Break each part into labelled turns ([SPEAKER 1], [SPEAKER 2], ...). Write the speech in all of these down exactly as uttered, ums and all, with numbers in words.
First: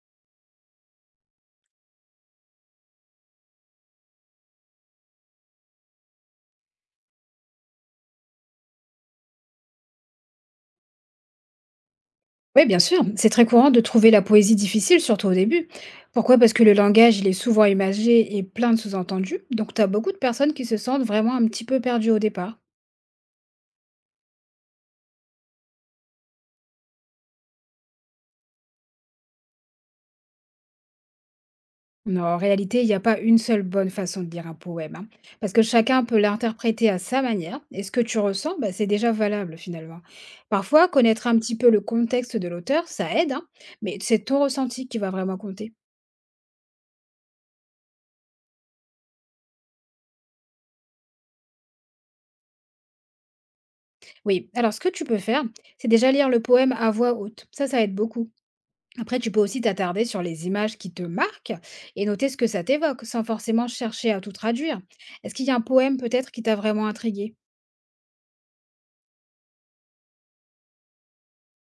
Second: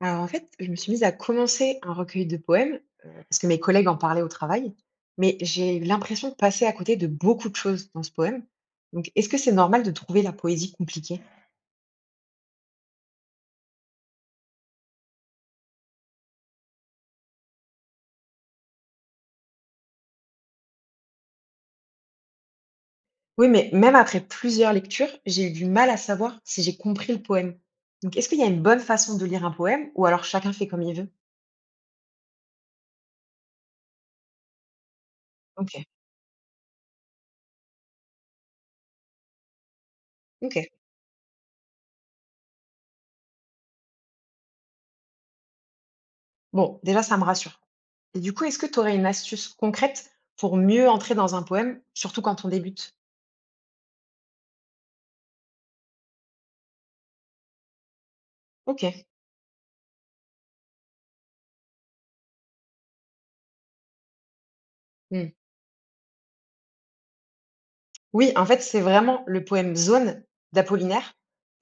[SPEAKER 1] Alors en fait, je me suis mise à commencer un recueil de poèmes, heu, parce que mes collègues en parlaient au travail, mais j'ai eu l'impression de passer à côté de beaucoup de choses dans ce poème. Donc est-ce que c'est normal de trouver la poésie compliquée?
[SPEAKER 2] Oui, bien sûr, c'est très courant de trouver la poésie difficile, surtout au début. Pourquoi? Parce que le langage, il est souvent imagé et plein de sous-entendus, donc tu as beaucoup de personnes qui se sentent vraiment un petit peu perdues au départ.
[SPEAKER 1] Oui, mais même après plusieurs lectures, j'ai eu du mal à savoir si j'ai compris le poème. Donc est-ce qu'il y a une bonne façon de lire un poème ou alors chacun fait comme il veut?
[SPEAKER 2] Mais en réalité, il n'y a pas une seule bonne façon de lire un poème, hein, parce que
[SPEAKER 1] OK,
[SPEAKER 2] chacun peut l'interpréter à sa manière, et ce que tu ressens, bah, c'est déjà valable finalement.
[SPEAKER 1] OK.
[SPEAKER 2] Parfois, connaître un petit peu le contexte de l'auteur, ça aide, hein, mais c'est ton ressenti qui va vraiment compter.
[SPEAKER 1] Bon, déjà ça me rassure. Et du coup, est-ce que tu aurais une astuce concrète pour mieux entrer dans un poème, surtout quand on débute?
[SPEAKER 2] Oui, alors ce que tu peux faire, c'est déjà lire le poème à voix haute, ça, ça aide beaucoup.
[SPEAKER 1] OK.
[SPEAKER 2] Après, tu peux aussi t'attarder sur les images qui te marquent et noter ce que ça t'évoque, sans forcément chercher à tout traduire.
[SPEAKER 1] Mmh.
[SPEAKER 2] Est-ce qu'il y a un poème peut-être qui t'a vraiment intrigué?
[SPEAKER 1] Oui, en fait, c'est vraiment le poème Zone d'Apollinaire.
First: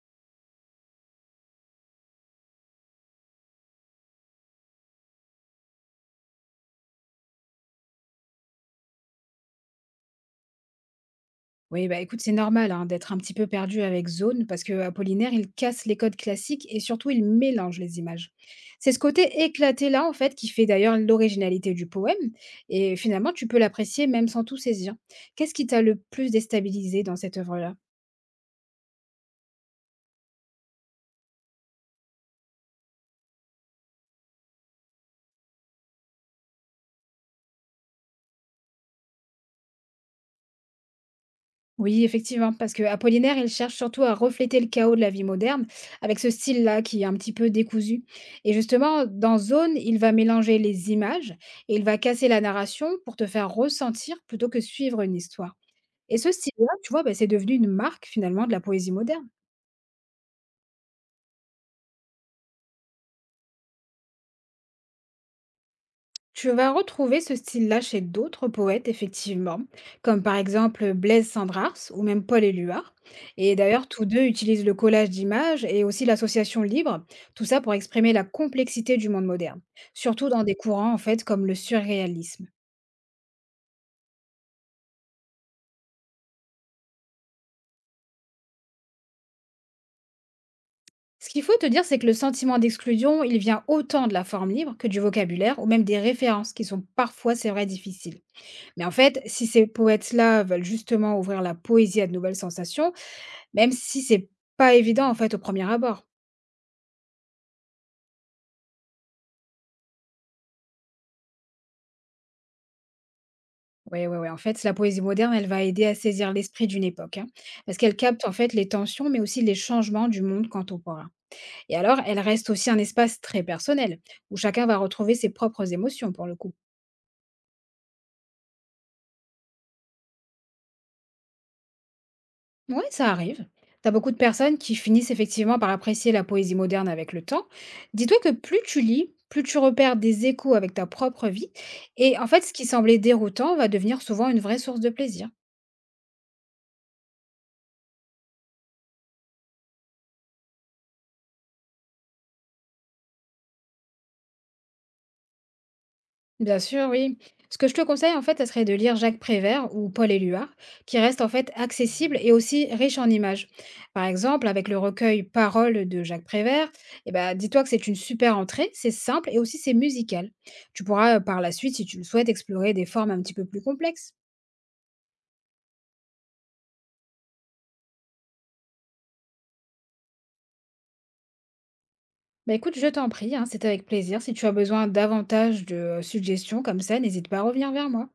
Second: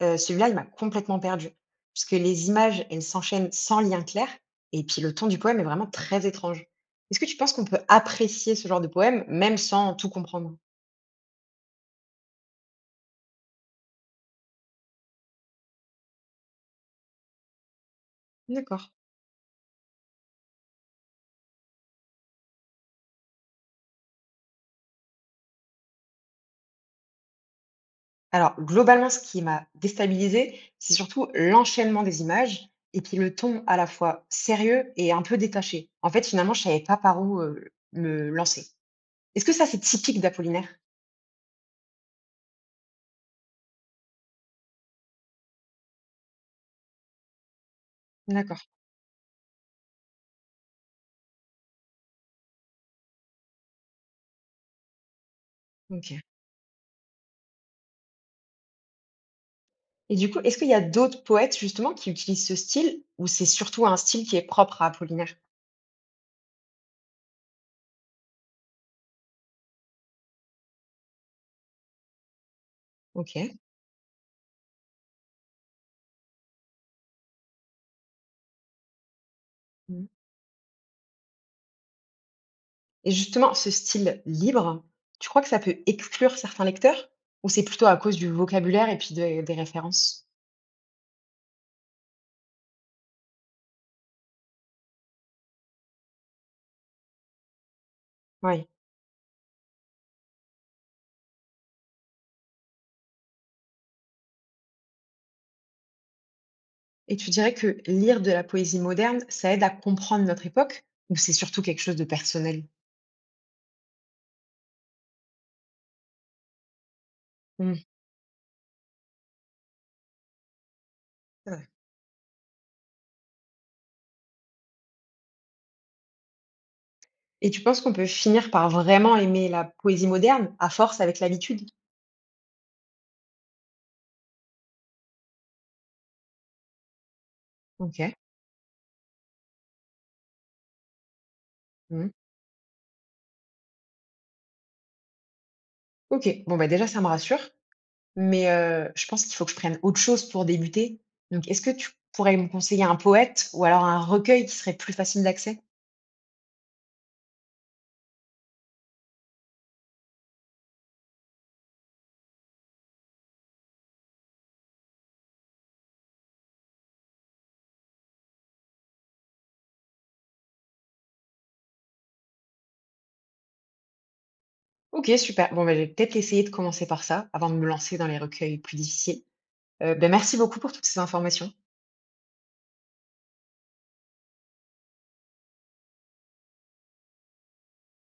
[SPEAKER 1] Heu, celui-là, il m'a complètement perdue, puisque les images, elles s'enchaînent sans lien clair et puis le ton du poème est vraiment très étrange. Est-ce que tu penses qu'on peut apprécier ce genre de poème, même sans tout comprendre?
[SPEAKER 2] Oui, bah écoute, c'est normal hein, d'être un petit peu perdu avec Zone, parce que Apollinaire, il casse les codes classiques et surtout il mélange les images.
[SPEAKER 1] D'accord.
[SPEAKER 2] C'est ce côté éclaté là, en fait, qui fait d'ailleurs l'originalité du poème, et finalement, tu peux l'apprécier même sans tout saisir. Qu'est-ce qui t'a le plus déstabilisé dans cette œuvre-là?
[SPEAKER 1] Alors, globalement, ce qui m'a déstabilisée, c'est surtout l'enchaînement des images et puis le ton à la fois sérieux et un peu détaché. En fait, finalement, je savais pas par où, heu, me lancer. Est-ce que ça, c'est typique d'Apollinaire?
[SPEAKER 2] Oui, effectivement, parce que Apollinaire, il cherche surtout à refléter le chaos de la vie moderne, avec ce style-là qui est un petit peu décousu. Et
[SPEAKER 1] D'accord,
[SPEAKER 2] justement, dans Zone, il va mélanger les images et il va casser la narration pour te faire ressentir plutôt que suivre une histoire. Et
[SPEAKER 1] OK.
[SPEAKER 2] ce style-là, tu vois, bah, c'est devenu une marque finalement de la poésie moderne.
[SPEAKER 1] Et du coup, est-ce qu'il y a d'autres poètes justement qui utilisent ce style ou c'est surtout un style qui est propre à Apollinaire?
[SPEAKER 2] Tu vas retrouver ce style-là chez d'autres poètes, effectivement, comme par exemple Blaise Cendrars ou même Paul Éluard. Et
[SPEAKER 1] OK.
[SPEAKER 2] d'ailleurs, tous deux utilisent le collage d'images et aussi l'association libre, tout ça pour exprimer la complexité du monde moderne,
[SPEAKER 1] Mmh.
[SPEAKER 2] surtout dans des courants en fait comme le surréalisme.
[SPEAKER 1] Et justement, ce style libre, tu crois que ça peut exclure certains lecteurs? Ou c'est plutôt à cause du vocabulaire et puis des des références?
[SPEAKER 2] Ce qu'il faut te dire, c'est que le sentiment d'exclusion, il vient autant de la forme libre que du vocabulaire ou même des références qui sont parfois, c'est vrai, difficiles.
[SPEAKER 1] Oui.
[SPEAKER 2] Mais en fait, si ces poètes-là veulent justement ouvrir la poésie à de nouvelles sensations, même si c'est pas évident, en fait, au premier abord.
[SPEAKER 1] Et tu dirais que lire de la poésie moderne, ça aide à comprendre notre époque ou c'est surtout quelque chose de personnel?
[SPEAKER 2] Oui, oui, oui. En fait, la poésie moderne, elle va aider à saisir l'esprit d'une époque, hein, parce
[SPEAKER 1] Mmh,
[SPEAKER 2] qu'elle capte en fait les tensions, mais aussi les changements du monde contemporain.
[SPEAKER 1] c'est vrai.
[SPEAKER 2] Et alors, elle reste aussi un espace très personnel, où chacun va retrouver ses propres émotions, pour le coup.
[SPEAKER 1] Et tu penses qu'on peut finir par vraiment aimer la poésie moderne à force avec l'habitude?
[SPEAKER 2] Oui, ça arrive. T'as beaucoup de personnes qui finissent effectivement par apprécier la poésie moderne avec le temps.
[SPEAKER 1] OK.
[SPEAKER 2] Dis-toi que plus tu lis, plus tu repères des échos avec ta propre vie,
[SPEAKER 1] Mmh.
[SPEAKER 2] et en fait, ce qui semblait déroutant va devenir souvent une vraie source de plaisir.
[SPEAKER 1] OK. Bon, bah déjà, ça me rassure. Mais, heu, je pense qu'il faut que je prenne autre chose pour débuter. Donc est-ce que tu pourrais me conseiller un poète ou alors un recueil qui serait plus facile d'accès?
[SPEAKER 2] Bien sûr, oui. Ce que je te conseille, en fait, ça serait de lire Jacques Prévert ou Paul Éluard, qui restent en fait accessibles et aussi riches en images. Par exemple, avec le recueil Paroles de Jacques Prévert, eh ben, dis-toi que c'est une super entrée, c'est simple et aussi c'est musical. Tu pourras euh, par la suite, si tu le souhaites, explorer des formes un petit peu plus complexes.
[SPEAKER 1] OK, super. Bon, bah, je vais peut-être essayer de commencer par ça, avant de me lancer dans les recueils plus difficiles. Heu, bah, merci beaucoup pour toutes ces informations.
[SPEAKER 2] Bah écoute, je t'en prie, hein, c'était avec plaisir. Si tu as besoin davantage de euh, suggestions comme ça, n'hésite pas à revenir vers moi.